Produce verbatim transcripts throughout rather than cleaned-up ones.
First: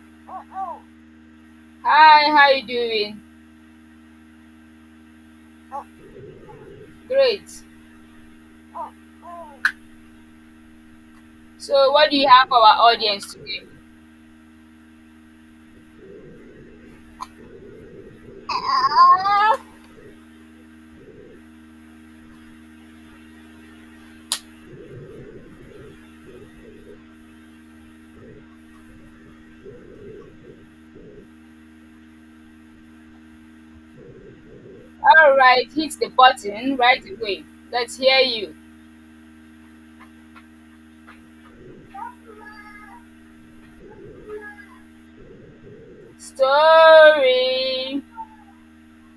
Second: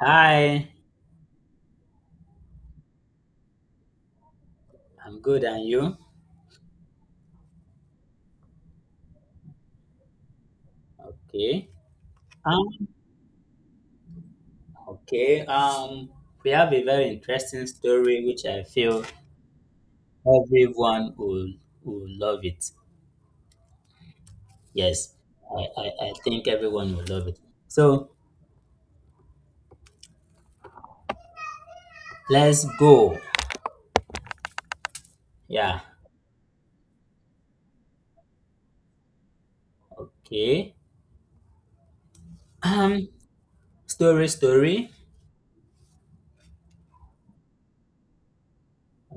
Hi, Hi, how you doing? I'm good, and you? Great. Okay. So, what do you have for Um, our audience today? okay. Um, we have a very interesting story which I feel All everyone will will love it. Yes, I, I, I think everyone will love it. So let's go. right, Yeah. hit the button right away. Let's hear you. Okay. Um, story, story. Story.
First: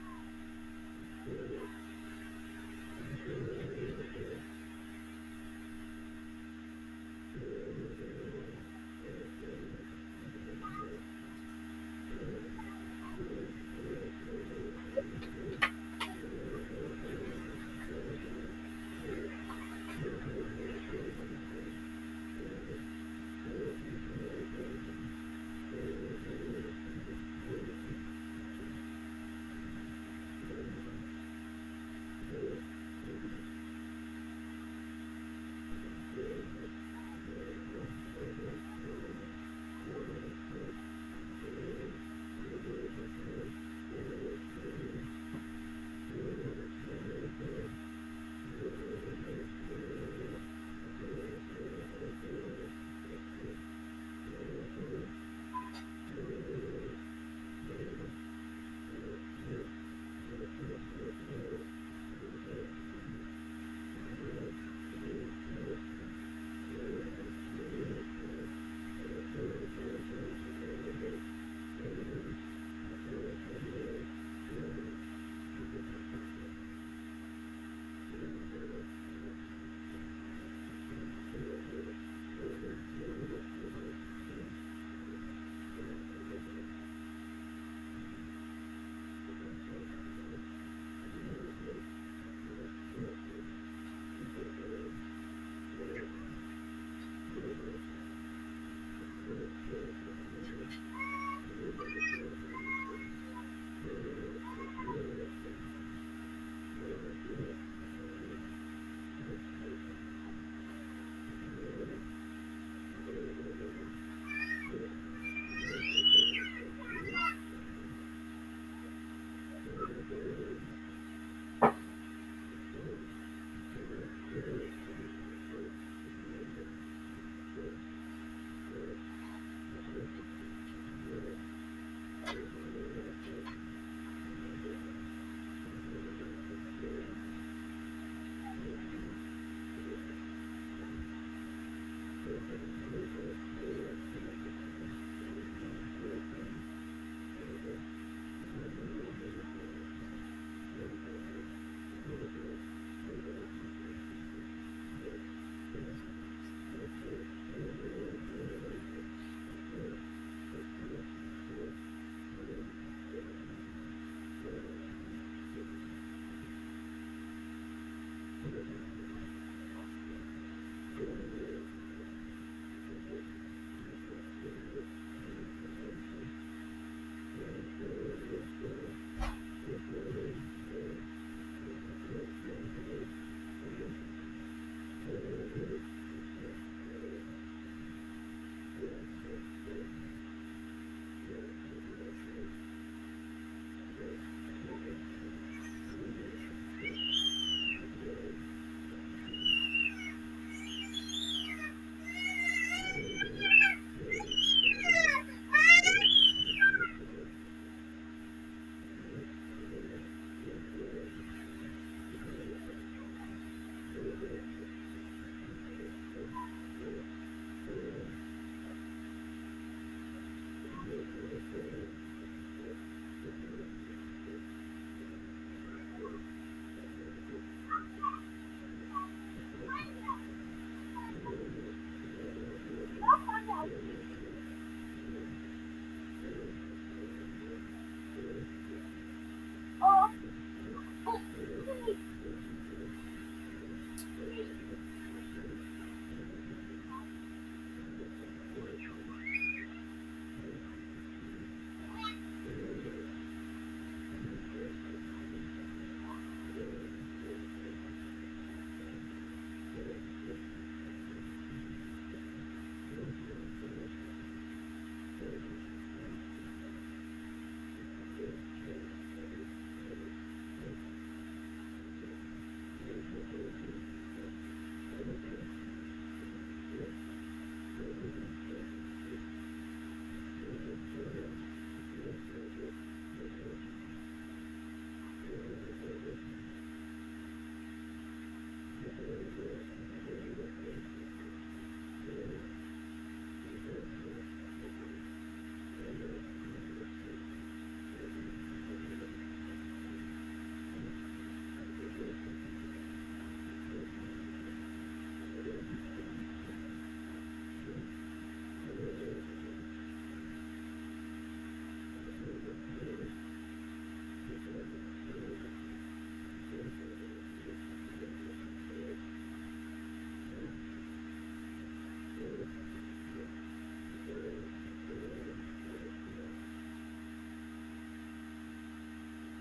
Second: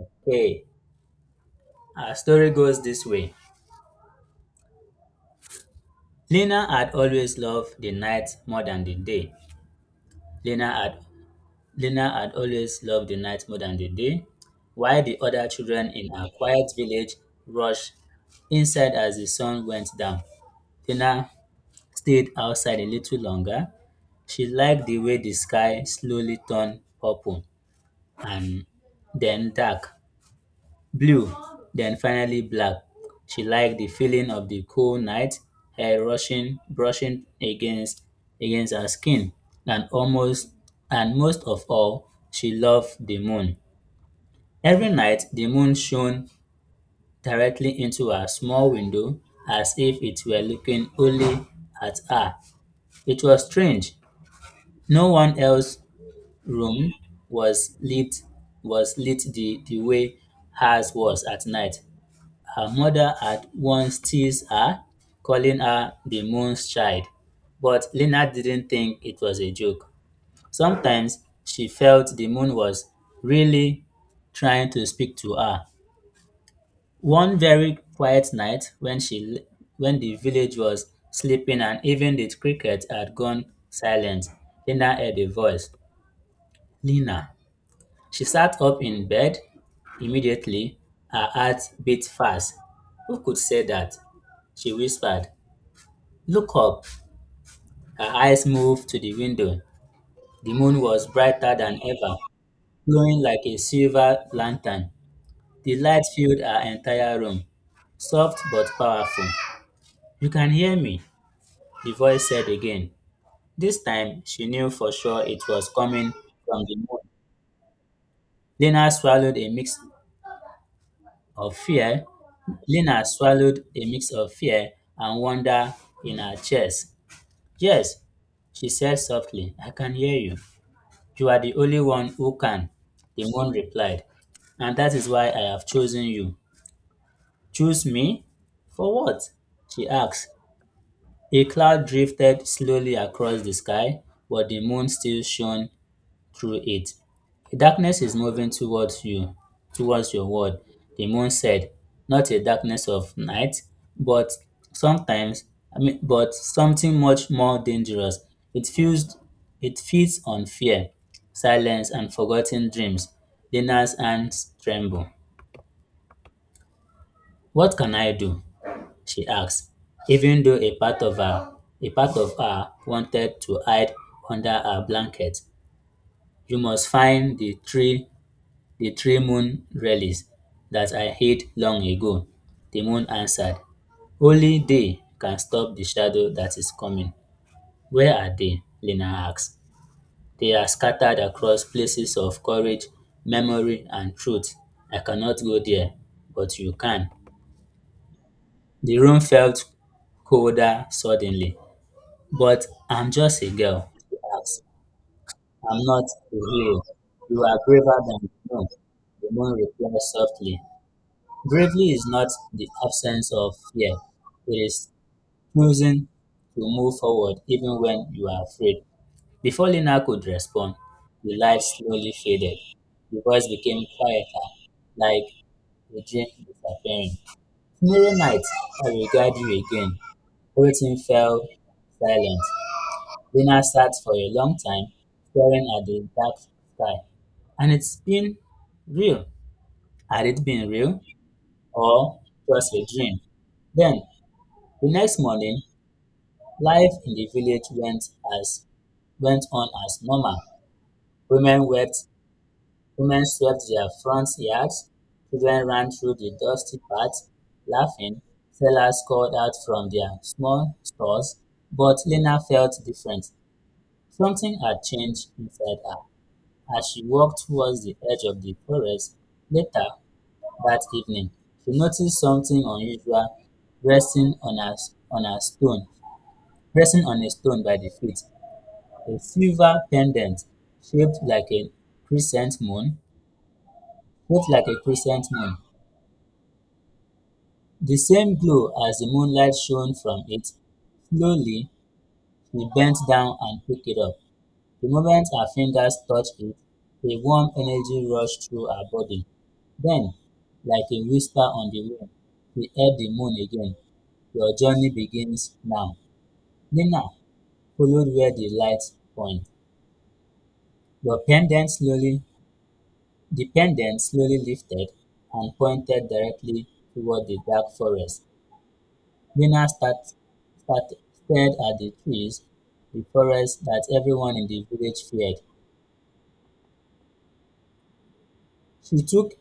Okay. Our story goes this way. Lena had always loved the night more than the day. Lena had Lena had always loved the night more than the day, while the other children in her quiet village rushed inside as the sun went down. Lena stayed outside a little longer. She liked the way the sky slowly turned purple and then dark. Blue, then finally black. She liked the feeling of the cool night air rushing brushing against against her skin and almost and most of all she loved the moon. Every night the moon shone directly into her small window as if it were looking only at her. It was strange. No one else's room was lit was lit the, the way hers was at night. Her mother at once teased her, calling her the moon's child, but Lena didn't think it was a joke. Sometimes she felt the moon was really trying to speak to her. One very quiet night when she when the village was sleeping and even the cricket had gone silent, Lena heard a voice. Lena, she sat up in bed immediately. Her heart beat fast. Who could say that? She whispered. Look up. Her eyes moved to the window. The moon was brighter than ever, glowing like a silver lantern. The light filled her entire room, soft but powerful. You can hear me, the voice said again. This time, she knew for sure it was coming from the moon. Lena swallowed a mixed of fear, Lena swallowed a mix of fear and wonder in her chest. Yes, she said softly, I can hear you. You are the only one who can, the moon replied. And that is why I have chosen you. Choose me? For what? She asked. A cloud drifted slowly across the sky, but the moon still shone through it. A darkness is moving towards you, towards your world, the moon said. Not a darkness of night, but sometimes, I mean, but something much more dangerous. It feels, it feeds on fear, silence, and forgotten dreams. Dina's hands tremble. What can I do? She asked, even though a part of her, a part of her wanted to hide under her blanket. You must find the tree The three moon relics that I hid long ago, the moon answered. Only they can stop the shadow that is coming. Where are they? Lena asked. They are scattered across places of courage, memory and truth. I cannot go there, but you can. The room felt colder suddenly. But I'm just a girl, she asked. I'm not a hero. You are braver than the moon, the moon replied softly. Bravery is not the absence of fear, it is choosing to move forward even when you are afraid. Before Lina could respond, the light slowly faded. The voice became quieter, like a dream disappearing. Tomorrow night, I will guide you again. Everything fell silent. Lina sat for a long time, staring at the dark sky. And it's been real. Had it been real or just a dream? Then The next morning, life in the village went as went on as normal. Women wept, women swept their front yards, children ran through the dusty paths laughing, sellers called out from their small stores, but Lena felt different. Something had changed inside her. As she walked towards the edge of the forest later that evening, she noticed something unusual resting on a, on a stone resting on a stone by the feet, a silver pendant shaped like a crescent moon, shaped like a crescent moon. The same glow as the moonlight shone from it. Slowly, she bent down and picked it up. The moment her fingers touched it, a warm energy rushed through her body. Then, like a whisper on the wind, we heard the moon again. Your journey begins now. Nina followed where the light pointed. Your pendant slowly The pendant slowly lifted and pointed directly toward the dark forest. Lena start, start, stared at the trees, the forest that everyone in the village feared. She took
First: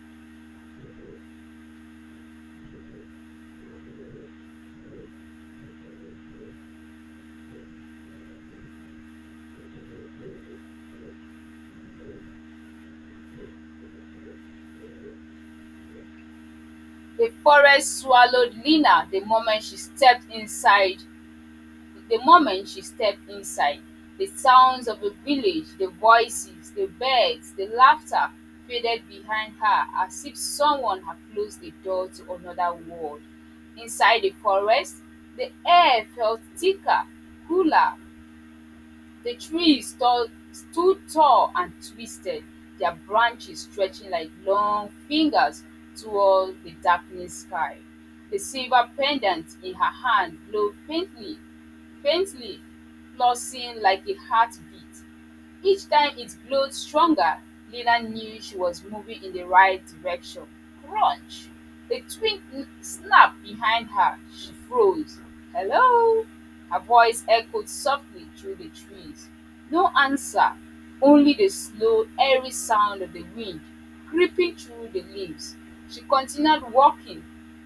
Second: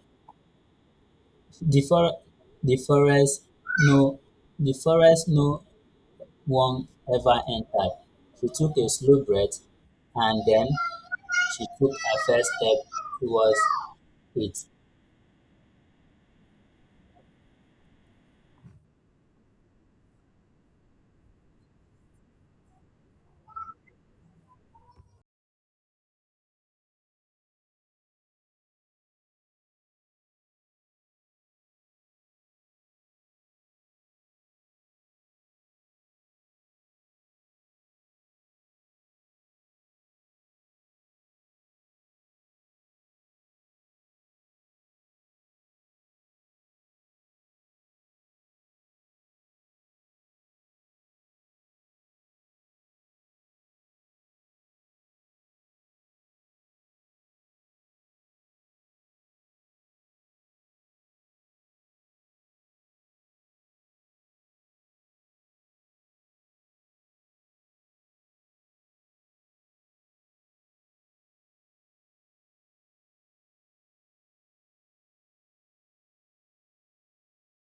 the, for, the forest no the forest no one ever entered. She took a slow breath and then she took her first step towards it. The forest swallowed Lina the moment she stepped inside. The moment she stepped inside, the sounds of the village, the voices, the birds, the laughter faded behind her as if someone had closed the door to another world. Inside the forest, the air felt thicker, cooler. The trees stood stood tall and twisted, their branches stretching like long fingers toward the darkening sky. The silver pendant in her hand glowed faintly, faintly, pulsing like a heartbeat. Each time it glowed stronger, Leela knew she was moving in the right direction. Crunch! A twig snapped behind her. She froze. Hello? Her voice echoed softly through the trees. No answer, only the slow, airy sound of the wind creeping through the leaves. She continued walking,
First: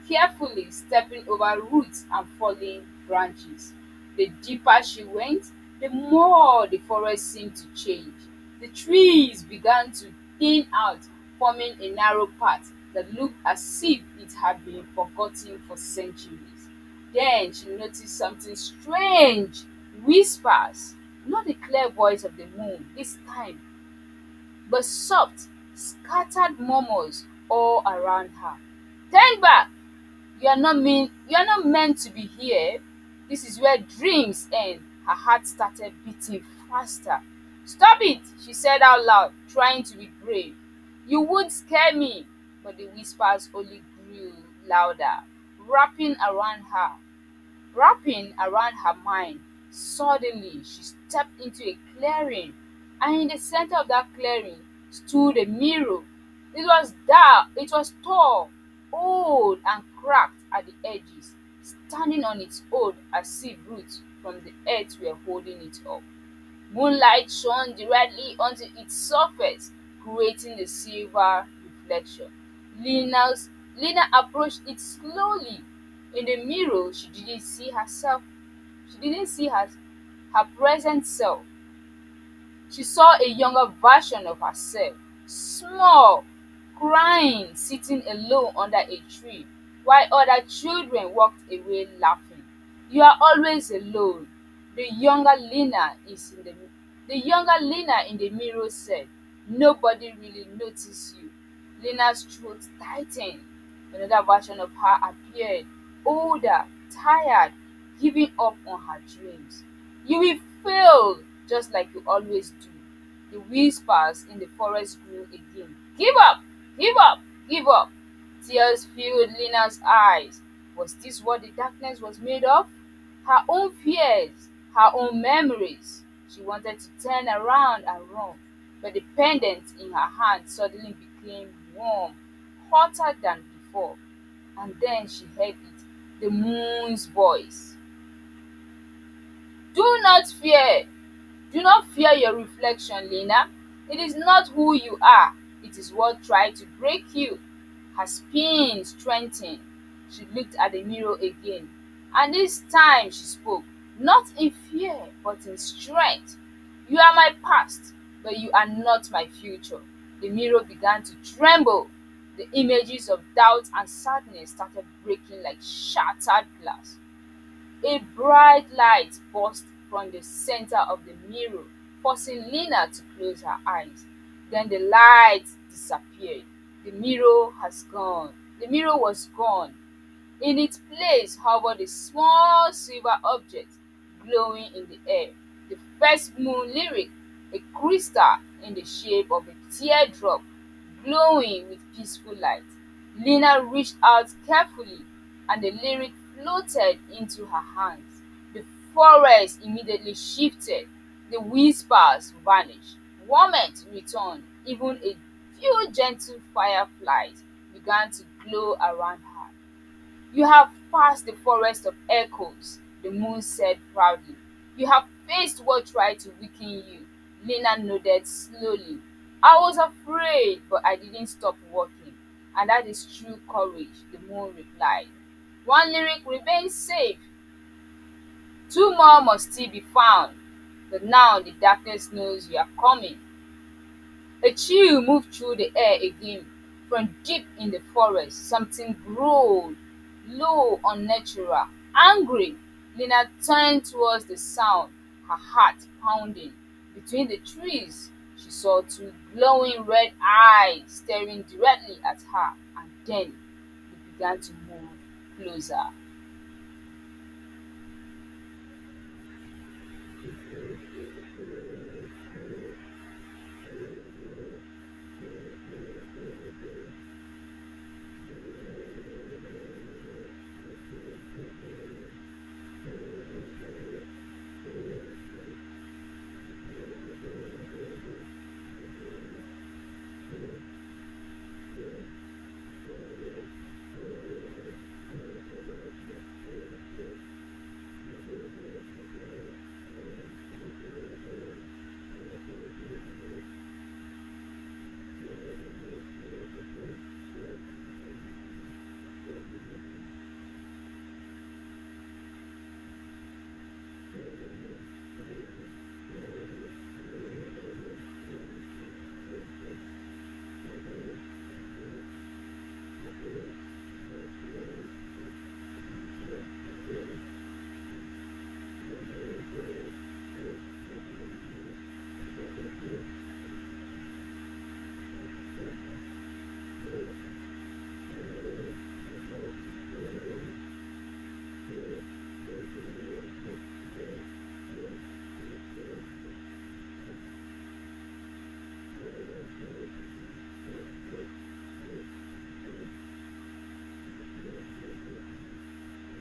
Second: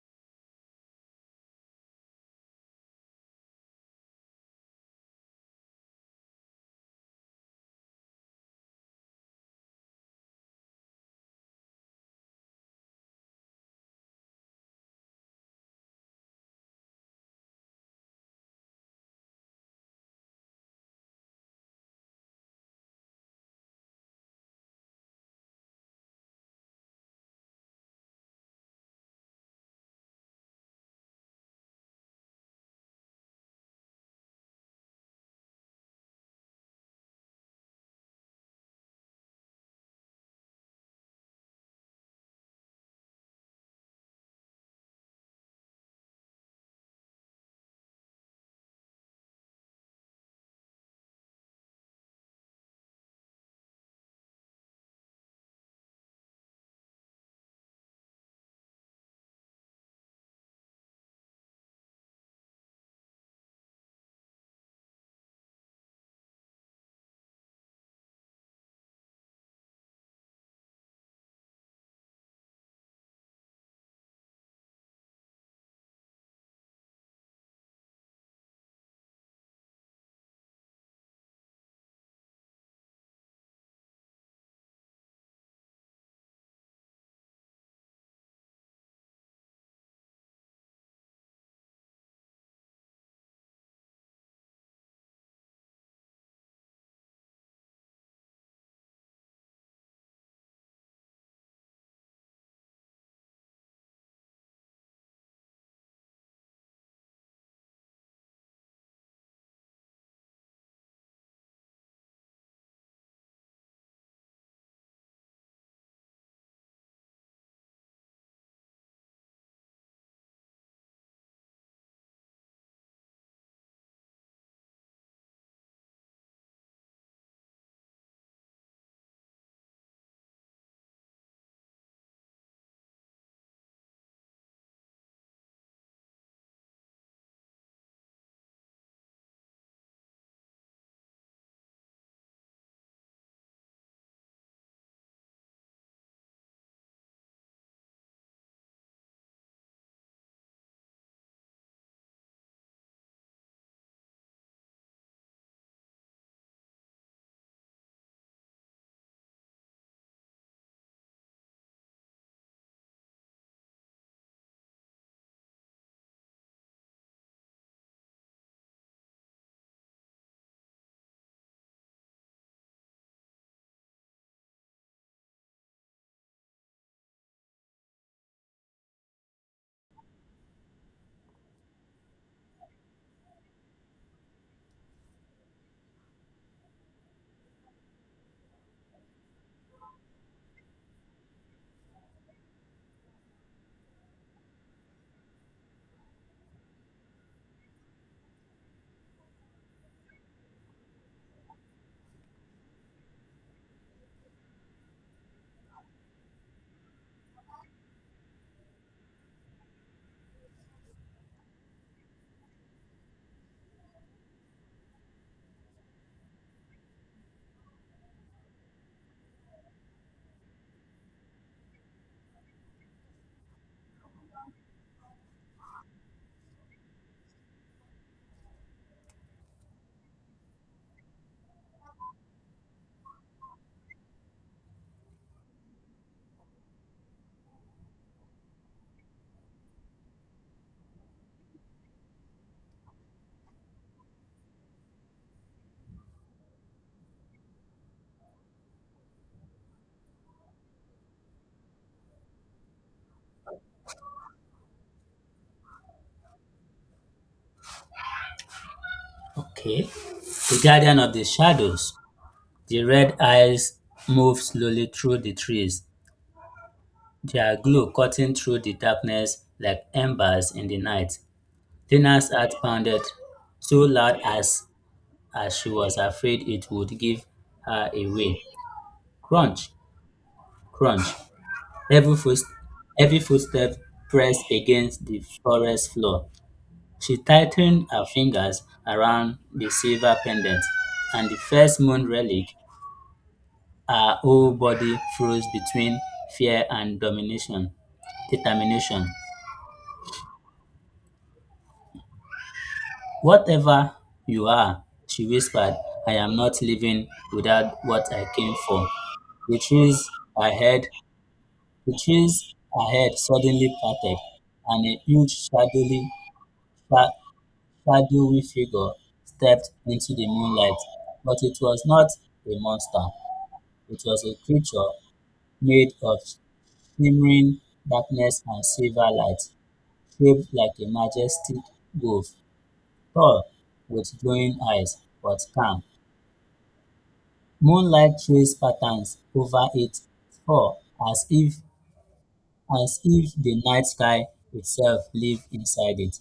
carefully stepping over roots and falling branches. The deeper she went, the more the forest seemed to change. The trees began to thin out, forming a narrow path that looked as if it had been forgotten for centuries. Then she noticed something strange: whispers, not the clear voice of the moon this time, but soft, scattered murmurs all around her. Turn back! You are not mean you are not meant to be here. This is where dreams end. Her heart started beating faster. Stop it, she said out loud, trying to be brave. You would scare me. But the whispers only grew louder, wrapping around her, wrapping around her mind. Suddenly she stepped into a clearing, and in the center of that clearing stood a mirror. It was dark, it was tall, old, and cracked at the edges, standing on its own as if roots from the earth were holding it up. Moonlight shone directly onto its surface, creating the silver reflection. Lina's, Lina approached it slowly. In the mirror, she didn't see herself. She didn't see her, her present self. She saw a younger version of herself, small, crying, sitting alone under a tree, while other children walked away laughing. You are always alone, The younger Lena is in the the younger Lena in the mirror said. Nobody really noticed you. Lena's throat tightened. Another version of her appeared, older, tired, giving up on her dreams. You will fail, just like you always do. The whispers in the forest grew again. Give up! Give up! Give up! Tears filled Lena's eyes. Was this what the darkness was made of? Her own fears, her own memories. She wanted to turn around and run, but the pendant in her hand suddenly became warm, hotter than before. And then she heard it, the moon's voice. Do not fear. Do not fear your reflection, Lena. It is not who you are, it is what tried to break you. Her spine strengthened. She looked at the mirror again, and this time she spoke, not in fear, but in strength. You are my past, but you are not my future. The mirror began to tremble. The images of doubt and sadness started breaking like shattered glass. A bright light burst from the center of the mirror, forcing Lena to close her eyes. Then the light disappeared. The mirror has gone. The mirror was gone. In its place hovered a small silver object glowing in the air, the first moon lyric, a crystal in the shape of a teardrop glowing with peaceful light. Lina reached out carefully and the lyric floated into her hands. The forest immediately shifted. The whispers vanished. Warmth returned. Even a few gentle fireflies began to glow around her. You have passed the forest of echoes, the moon said proudly. You have faced what tried to weaken you. Lena nodded slowly. I was afraid, but I didn't stop walking. And that is true courage, the moon replied. One lyric remains safe, two more must still be found. But now the darkness knows you are coming. A chill moved through the air again. From deep in the forest, something growled, low, unnatural, angry. Lena turned towards the sound, her heart pounding. Between the trees, she saw two glowing red eyes staring directly at her, and then they began to move closer. Okay. The guardian of the shadows. The red eyes moved slowly through the trees, their glow cutting through the darkness like embers in the night. Lina's heart pounded so loud, as, as she was afraid it would give her away. Crunch, crunch. Every, foot, every footstep pressed against the forest floor. She tightened her fingers around the silver pendant, and the first moon relic. Our whole body froze between fear and domination determination. Whatever you are, she whispered, I am not leaving without what I came for. The trees ahead, the trees ahead suddenly parted, and a huge shadowy, sha- shadowy figure stepped into the moonlight. But it was not a monster. It was a creature made of shimmering darkness and silver light, shaped like a majestic wolf, tall, with glowing eyes, but calm. Moonlight traces patterns over its fur as if as if the night sky itself lived inside it.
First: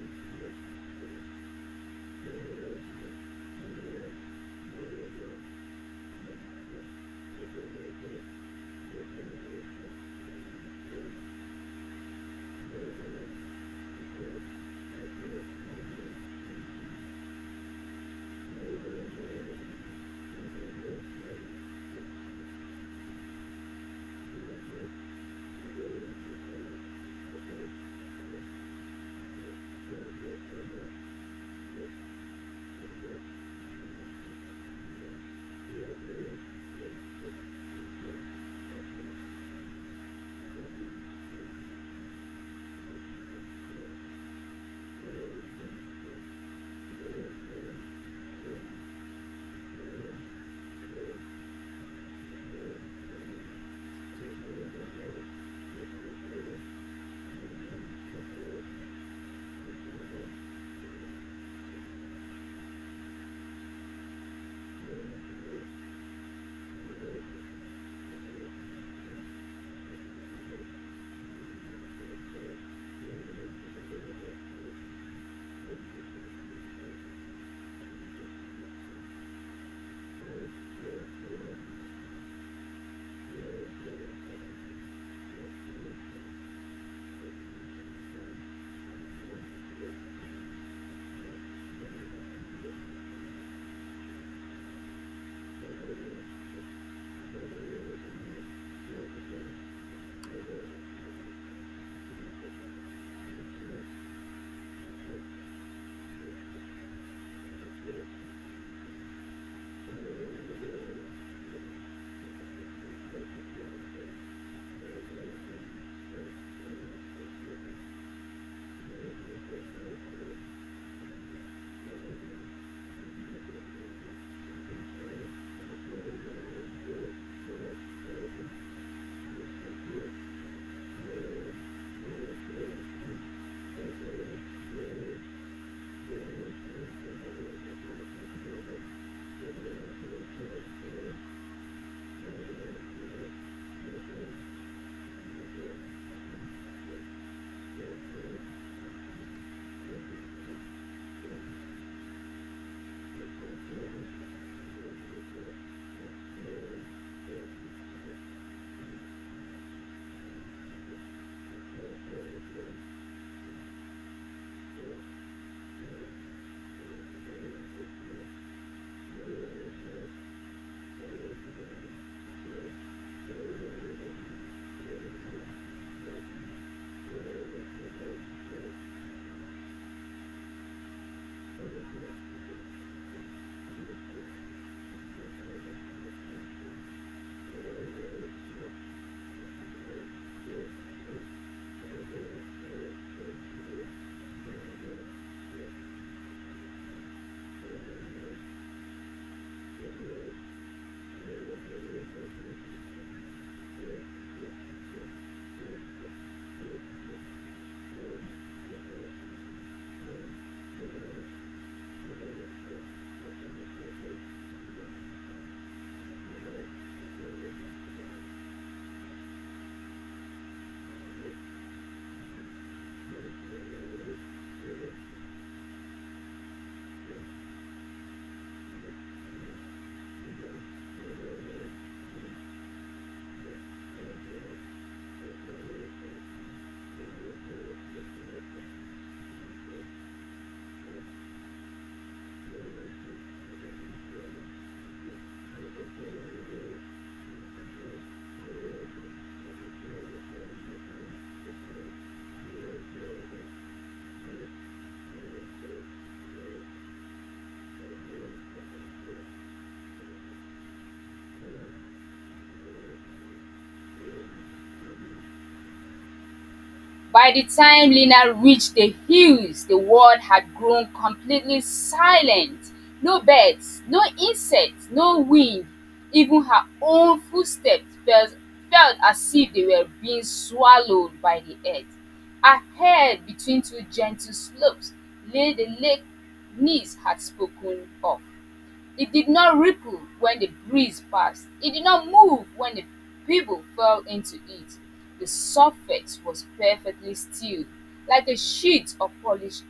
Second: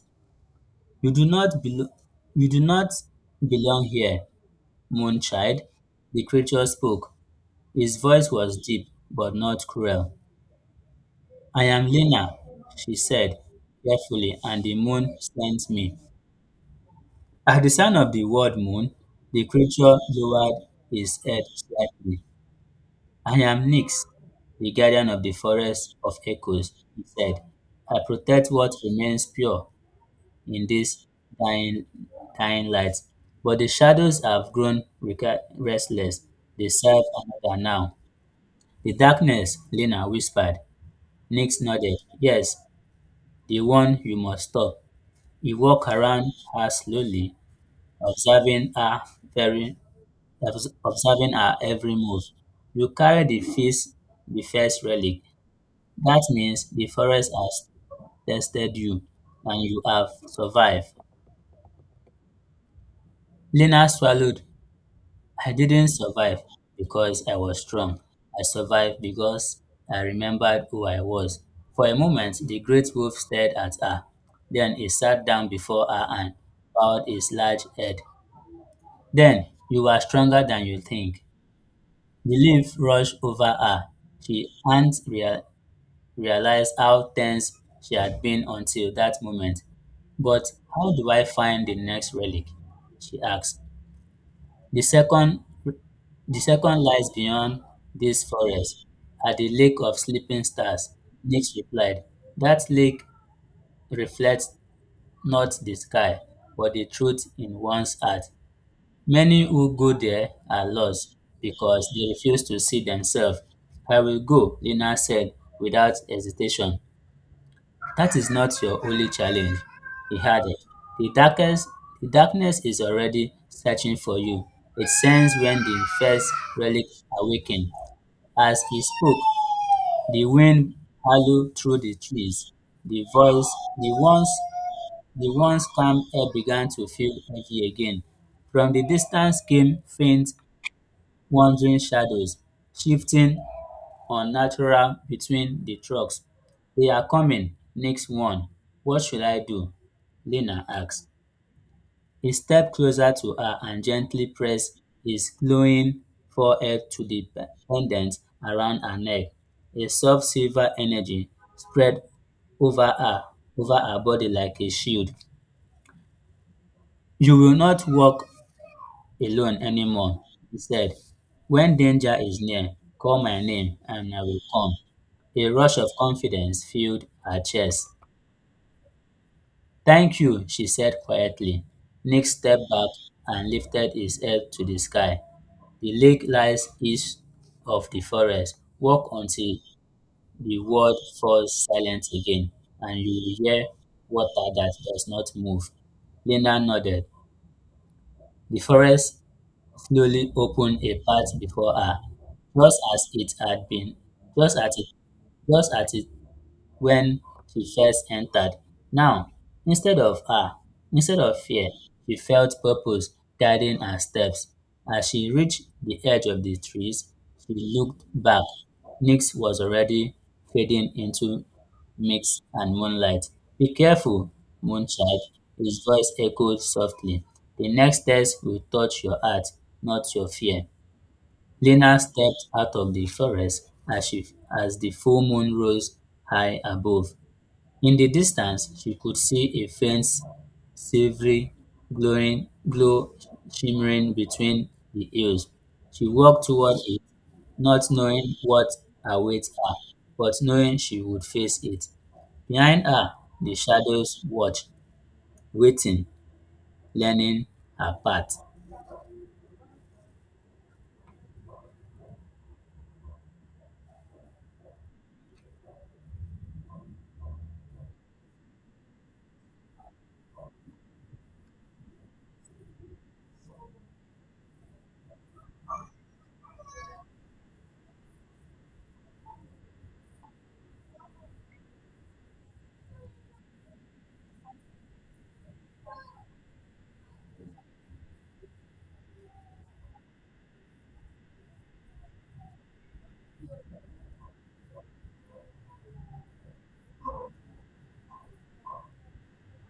You do not belo- you do not belong here, Moonchild, the creature spoke. His voice was deep but not cruel. I am Lena, she said carefully, and the moon sent me. At the sound of the word moon, the creature lowered his head slightly. I am Nyx, the guardian of the forest of echoes, he said. I protect what remains pure in this dying, dying light. But the shadows have grown reca- restless. They serve another now. The darkness, Lena whispered. Nyx nodded. Yes, the one you must stop. He walked around her slowly, observing her very obs- observing her every move. You carry the feast, the first relic. That means the forest has tested you and you have survived. Lena swallowed. I didn't survive because I was strong. I survived because I remembered who I was. For a moment, the great wolf stared at her. Then he sat down before her and bowed his large head. Then, you are stronger than you think. The lift rushed over her. She hadn't rea- realized how tense she had been until that moment. But how do I find the next relic? She asked. The second, the second lies beyond this forest, at the lake of sleeping stars, Nix replied. That lake reflects not the sky, but the truth in one's heart. Many who go there are lost because they refuse to see themselves. I will go, Lena said without hesitation. That is not your only challenge, he added. The darkest the darkness is already searching for you. It sends when the first relic awakened. As he spoke, the wind howled through the trees. The voice the once the once calm air began to feel heavy again. From the distance came faint wandering shadows shifting unnatural between the trucks. They're coming, Nick warned. What should I do? Lena asked. He stepped closer to her and gently pressed his glowing forehead to the pendant around her neck. A soft silver energy spread over her over her body like a shield. You will not walk alone anymore, he said. When danger is near, call my name and I will come. A rush of confidence filled her chest. Thank you, she said quietly. Nick stepped back and lifted his head to the sky. The lake lies east of the forest. Walk until the world falls silent again, and you will hear water that does not move. Linda nodded. The forest slowly opened a path before her, just as it had been just as it just as it when she first entered. Now, instead of ah, instead of fear, she felt purpose guiding her steps. As she reached the edge of the trees, she looked back. Nix was already fading into mist and moonlight. Be careful, moonchild, his voice echoed softly. The next test will touch your heart, not your fear. Lena stepped out of the forest as, she, as the full moon rose high above. In the distance she could see a faint silvery glowing, glow shimmering between the hills. She walked toward it, not knowing what awaits her, but knowing she would face it. Behind her, the shadows watched, waiting, learning her path. By the time Lena reached the hills, the world had grown completely silent. No birds, no insects, no wind. Even her own footsteps felt, felt as if they were being swallowed by the earth. Ahead, between two gentle slopes, lay the lake Nice had spoken of. It did not ripple when the breeze passed. It did not move when the people fell into it. The surface was perfectly still, like a sheet of polished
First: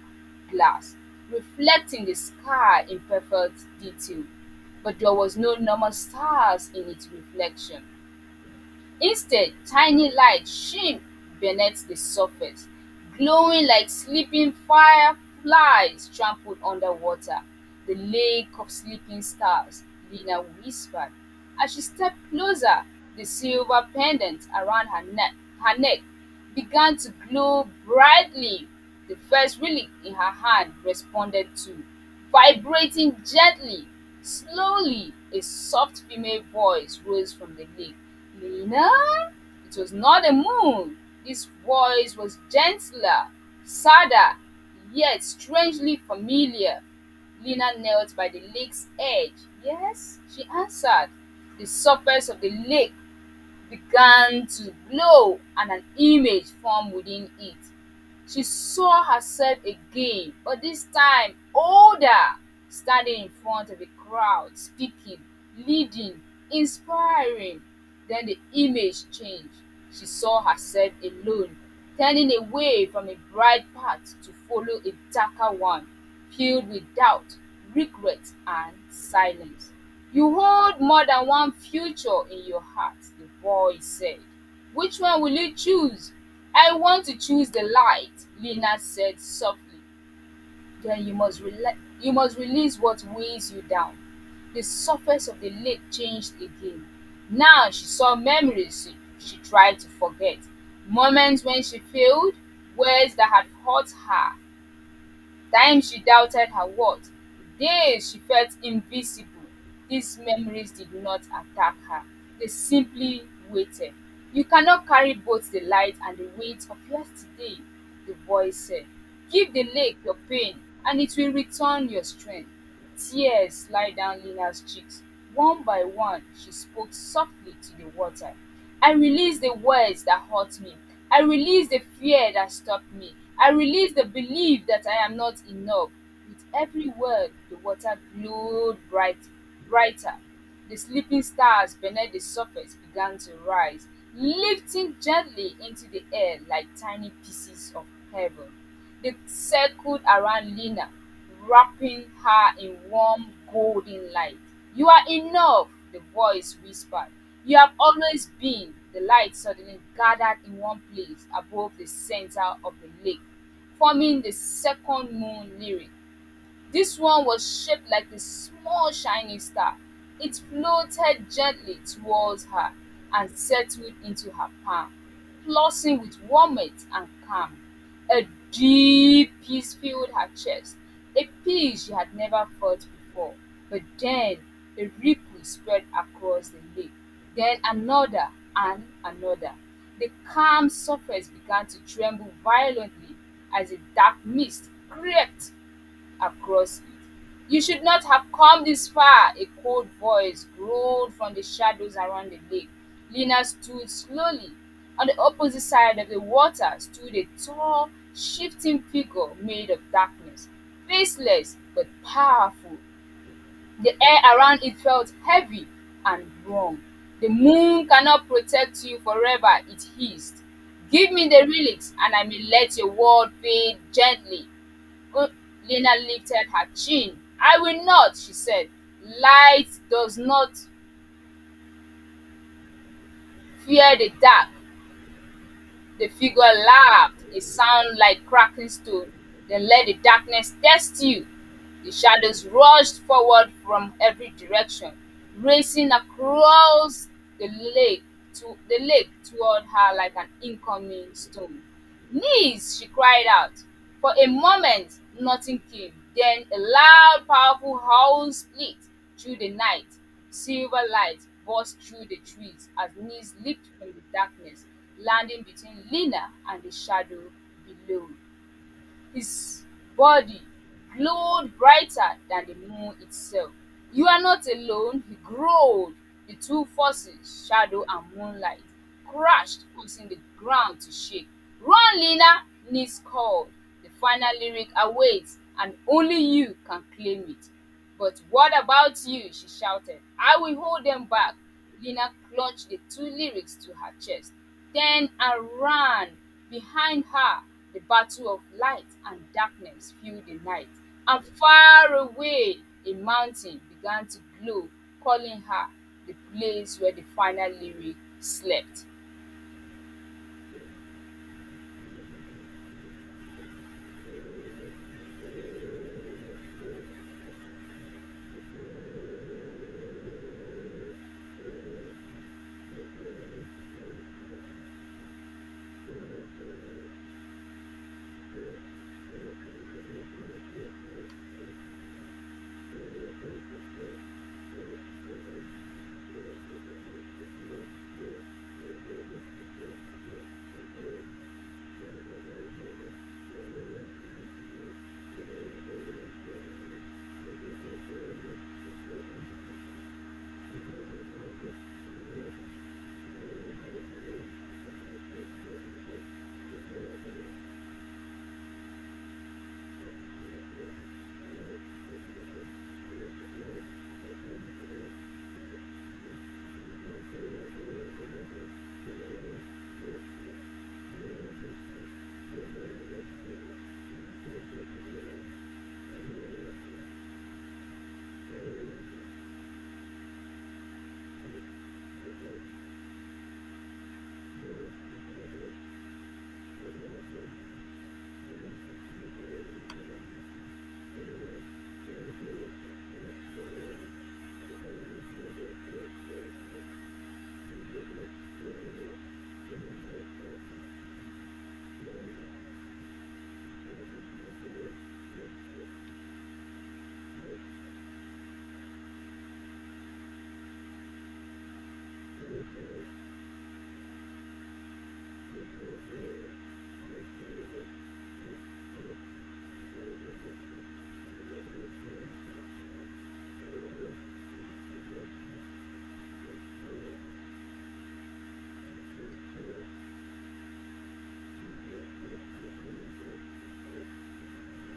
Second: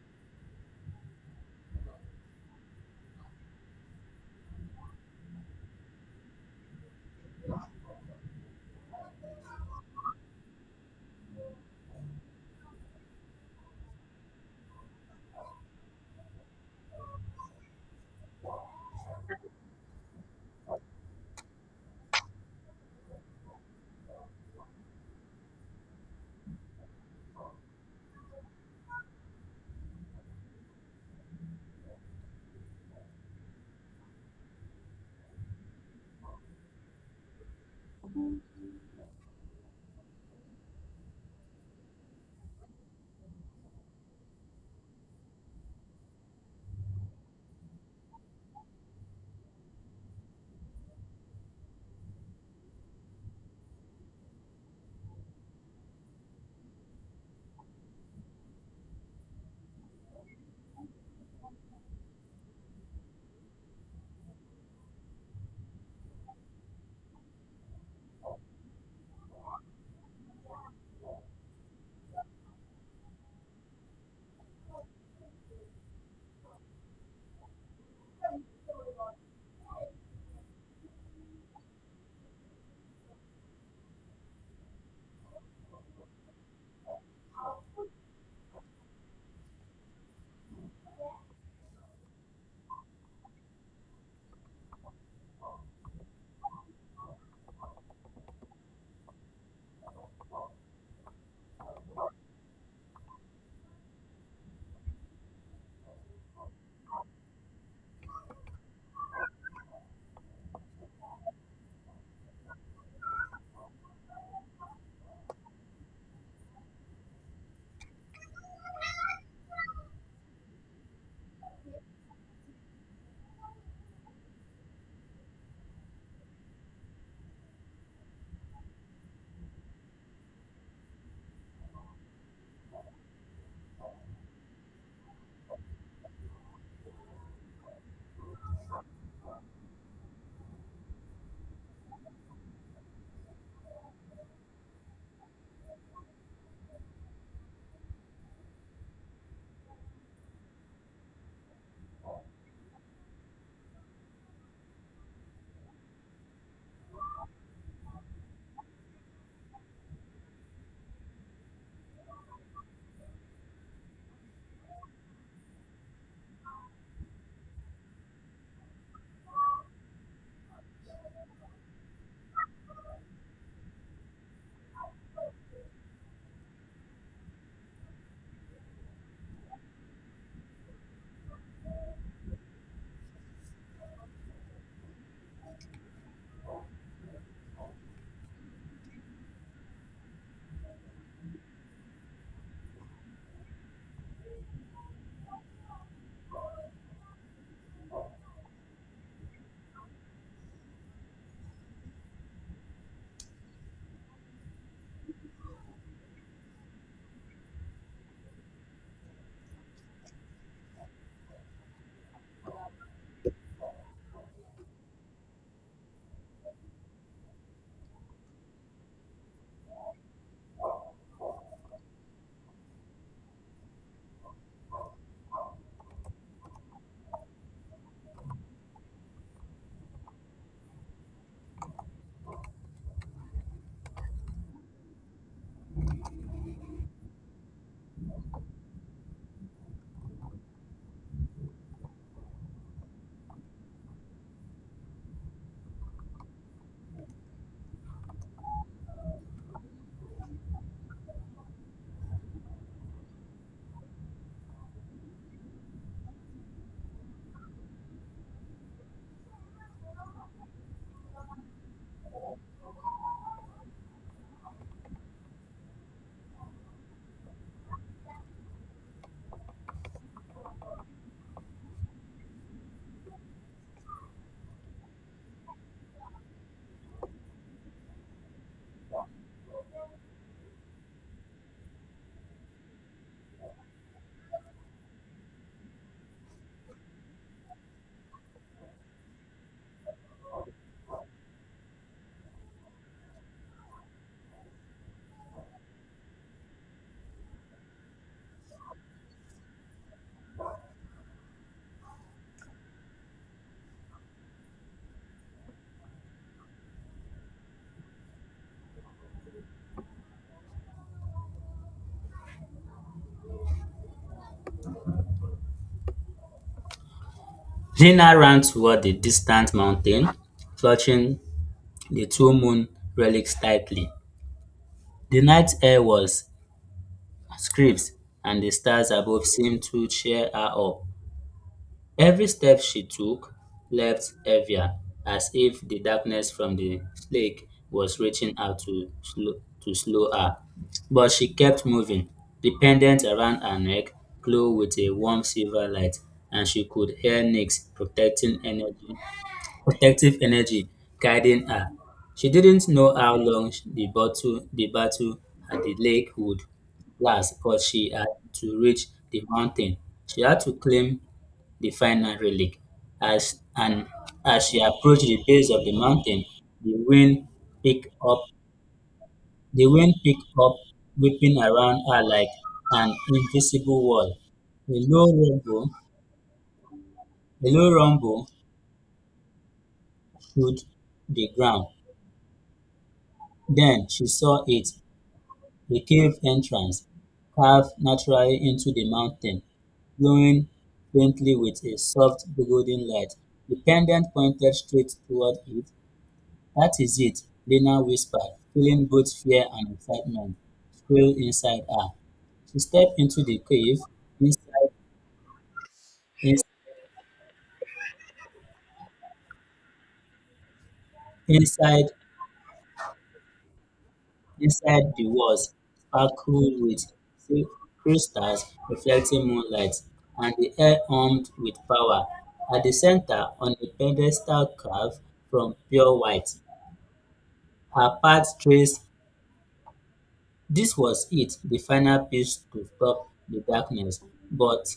glass, reflecting the sky in perfect detail. But there was no normal stars in its reflection. Instead, tiny lights shimmed beneath the surface, glowing like sleeping fireflies trampled underwater. The lake of sleeping stars, Lina whispered. As she stepped closer, the silver pendant around her neck, her neck began to glow brightly. The first relic in her hand responded too, vibrating gently. Slowly, a soft female voice rose from the lake. "Lena?" It was not the moon. This voice was gentler, sadder, yet strangely familiar. Lena knelt by the lake's edge. "Yes?" she answered. The surface of the lake began to glow and an image formed within it. She saw herself again, but this time older, standing in front of a crowd, speaking, leading, inspiring. Then the image changed. She saw herself alone, turning away from a bright path to follow a darker one, filled with doubt, regret, and silence. You hold more than one future in your heart, the voice said. Which one will you choose? "I want to choose the light," Lena said softly. "Then you must, rela- you must release what weighs you down." The surface of the lake changed again. Now she saw memories she, she tried to forget, moments when she failed, words that had hurt her, times she doubted her worth, days she felt invisible. These memories did not attack her, they simply waited. You cannot carry both the light and the weight of yesterday, the voice said. Give the lake your pain, and it will return your strength. Tears slid down Lena's cheeks. One by one, she spoke softly to the water. I release the words that hurt me. I release the fear that stopped me. I release the belief that I am not enough. With every word, the water glowed bright, brighter. The sleeping stars beneath the surface began to rise, lifting gently into the air like tiny pieces of heaven. They circled around Lena, wrapping her in warm, golden light. "You are enough," the voice whispered. "You have always been." The light suddenly gathered in one place above the center of the lake, forming the second moon lyric. This one was shaped like a small shining star. It floated gently towards her and settled into her palm, pulsing with warmth and calm. A deep peace filled her chest, a peace she had never felt before. But then a ripple spread across the lake, then another and another. The calm surface began to tremble violently as a dark mist crept across it. You should not have come this far, a cold voice growled from the shadows around the lake. Lena stood slowly. On the opposite side of the water stood a tall, shifting figure made of darkness, faceless but powerful. The air around it felt heavy and wrong. The moon cannot protect you forever, it hissed. Give me the relics and I may let your world fade gently. Good. Lena lifted her chin. I will not, she said. Light does not fear the dark. The figure laughed, a sound like cracking stone. Then let the darkness test you! The shadows rushed forward from every direction, racing across the lake to the lake toward her like an incoming storm. Knees, she cried out. For a moment, nothing came. Then a loud, powerful howl split through the night. Silver light burst through the trees as knees leaped from the darkness, landing between Lena and the shadow below. His body glowed brighter than the moon itself. "You are not alone," he growled. The two forces, shadow and moonlight, crashed, causing the ground to shake. "Run, Lena!" Nick called. The final lyric awaits, and only you can claim it. But what about you? She shouted. I will hold them back. Lina clutched the two lyrics to her chest, then I ran. Behind her, the battle of light and darkness filled the night, and far away, a mountain began to glow, calling her the place where the final lyric slept. Lina ran toward the distant mountain, clutching the two moon relics tightly. The night air was scripts and the stars above seemed to cheer her up. Every step she took left heavier, as if the darkness from the lake was reaching out to slow, to slow her. But she kept moving. The pendant around her neck glowed with a warm silver light, and she could hear Nyx protecting energy protective energy guiding her. She didn't know how long the battle, the battle at the lake would last, but she had to reach the mountain. She had to claim the final relic. As and as she approached the base of the mountain, the wind picked up the wind picked up, whipping around her like an invisible wall. A low rumble, a low rumble shook the ground. Then she saw it, the cave entrance, carved naturally into the mountain, glowing faintly with a soft golden light. The pendant pointed straight toward it. That is it, Lena whispered, feeling both fear and excitement swirl inside her. She stepped into the cave. Inside, ins- inside Inside, the walls sparkled with si- crystals reflecting moonlight, and the air hummed with power. At the center, on a pedestal carved from pure white, her path traced. This was it, the final piece to stop the darkness. But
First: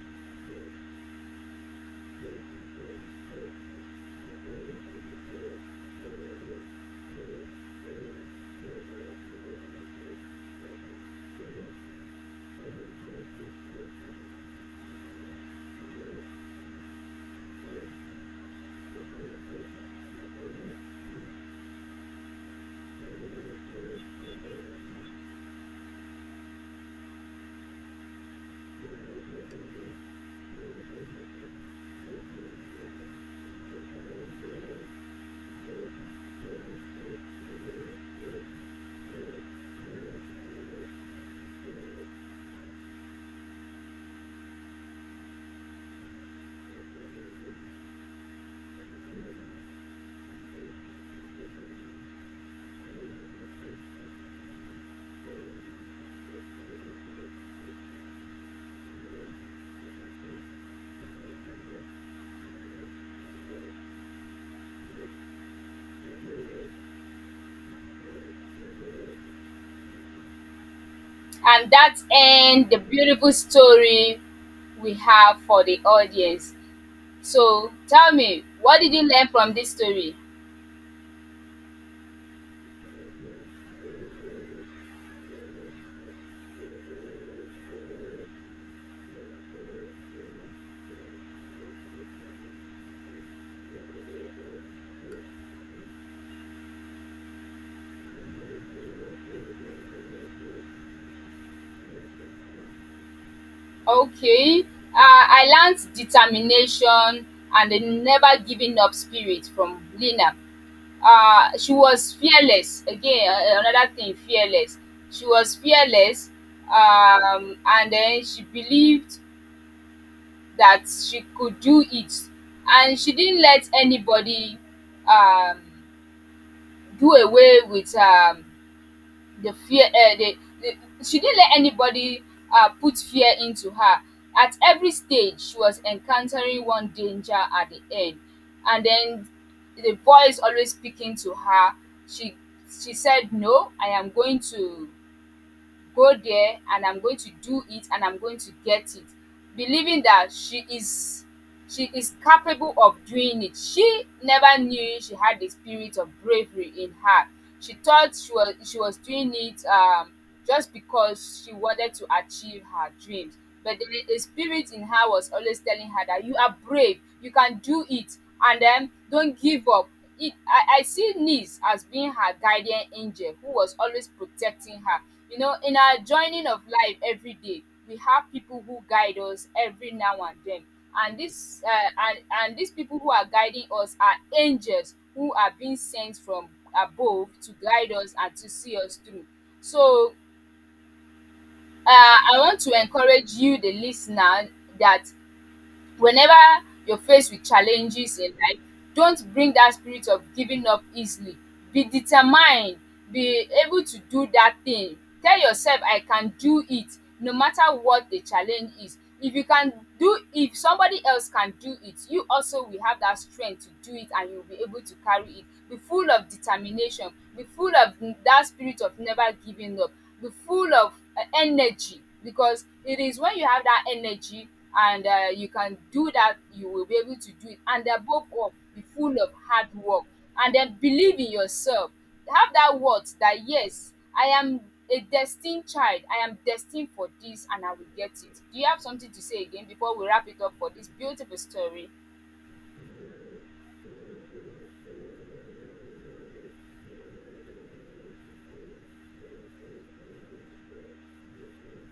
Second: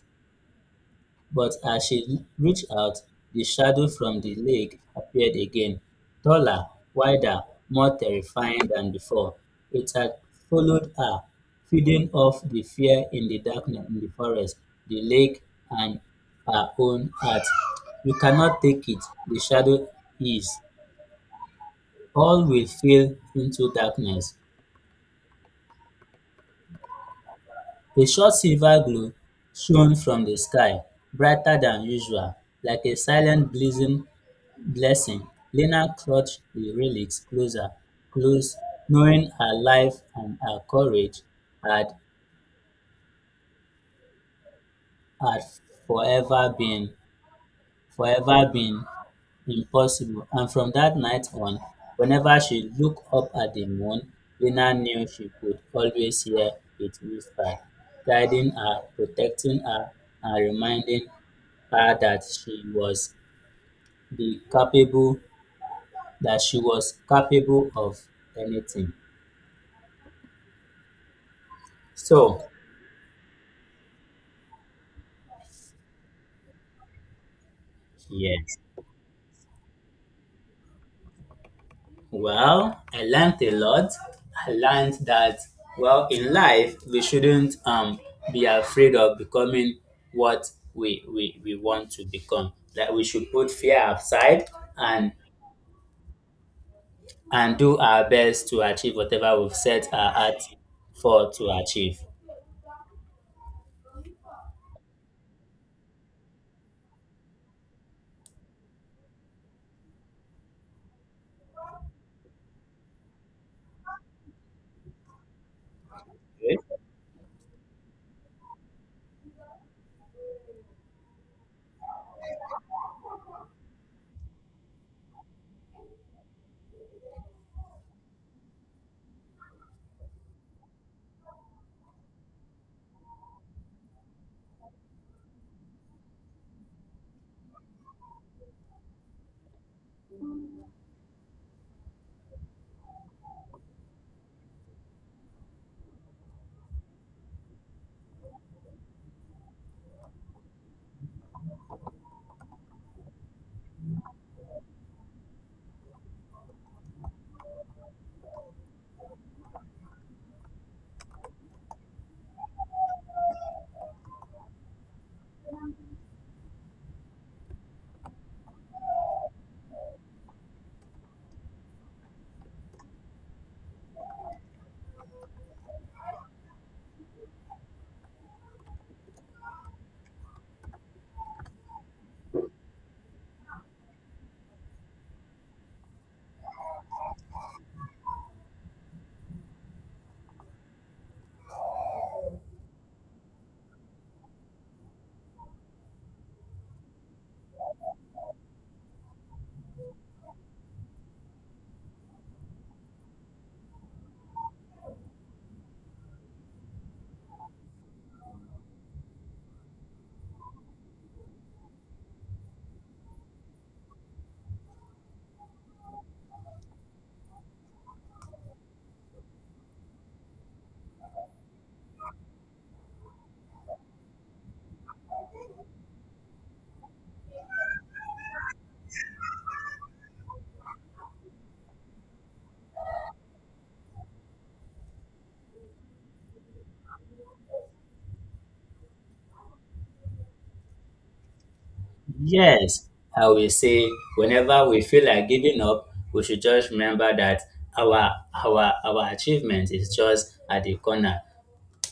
But as she reached out, the shadow from the lake appeared again, taller, wider, more terrifying than before. It had followed her, feeding off the fear in the darkness in the forest, the lake, and her own heart. You cannot take it, the shadow is. All will fade into darkness. A short silver glow shone from the sky, brighter than usual. Like a silent blessing, blessing, Lena clutched the relics closer, close, knowing her life and her courage had, had forever been forever been impossible, and from that night on, whenever she looked up at the moon, Lena knew she could always hear it whisper, guiding her, protecting her, and reminding her that she was the capable that she was capable of anything. And that So ends the beautiful story we have for the audience. So tell me, yes. what did you learn from this story? Well, I learned a lot. I learned that, well, in life, we shouldn't um, be afraid of becoming what we, we, we want to become. That we should put fear aside and and do our best to achieve whatever we've set our heart for to achieve. Okay. Uh, I learned determination and the never giving up spirit from Lena. Uh, she was fearless. Again, a- another thing, fearless. She was fearless, Okay? um, and then she believed that she could do it, and she didn't let anybody um, do away with her the fear uh, the, the She didn't let anybody uh, put fear into her. At every stage she was encountering one danger at the end, and then the voice always speaking to her, she she said, no, I am going to go there and I'm going to do it and I'm going to get it, believing that she is she is capable of doing it. She never knew she had the spirit of bravery in her. She thought she was she was doing it um, just because she wanted to achieve her dreams, but the, the spirit in her was always telling her that you are brave, you can do it, and then don't give up. it, I, I see niece as being her guardian angel who was always protecting her. You know, in our joining of life every day, we have people who guide us every now and then. And this uh, and, and these people who are guiding us are angels who are being sent from above to guide us and to see us through. So uh, I want to encourage you, the listener, that whenever you're faced with challenges in life, don't bring that spirit of giving up easily. Be determined, be able to do that thing. Tell yourself, I can do it, no matter what the challenge is. If you can do if somebody else can do it, you also will have that strength to do it and you'll be able to carry it. Be full of determination, be full of that spirit of never giving up, be full of uh, energy, because it is when you have that energy and uh, you can do that, you will be able to do it. And above all, be full of hard work, and then believe in yourself. Have that word that yes, I am a destined child, I am destined for this and I will get it. Do you have something to say again before we wrap it up for this beautiful story? Yes, I will say whenever we feel like giving up, we should just remember that our our our achievement is just at the corner.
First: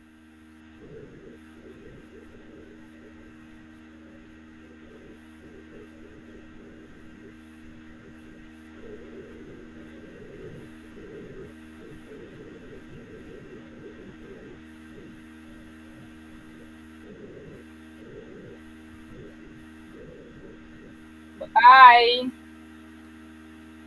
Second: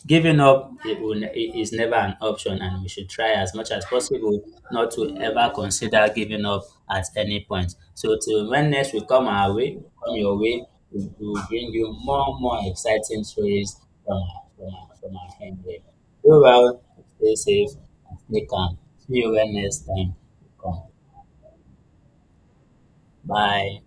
Giving up it will ne- is never an option, and we should try as much as possible not to ever consider giving up at any point. So, till when next we come our way, come your way, we we will bring you more more exciting stories from our, from our, from our friend here. Go well, stay safe, and stay calm. See you when next time you come. Bye. Bye.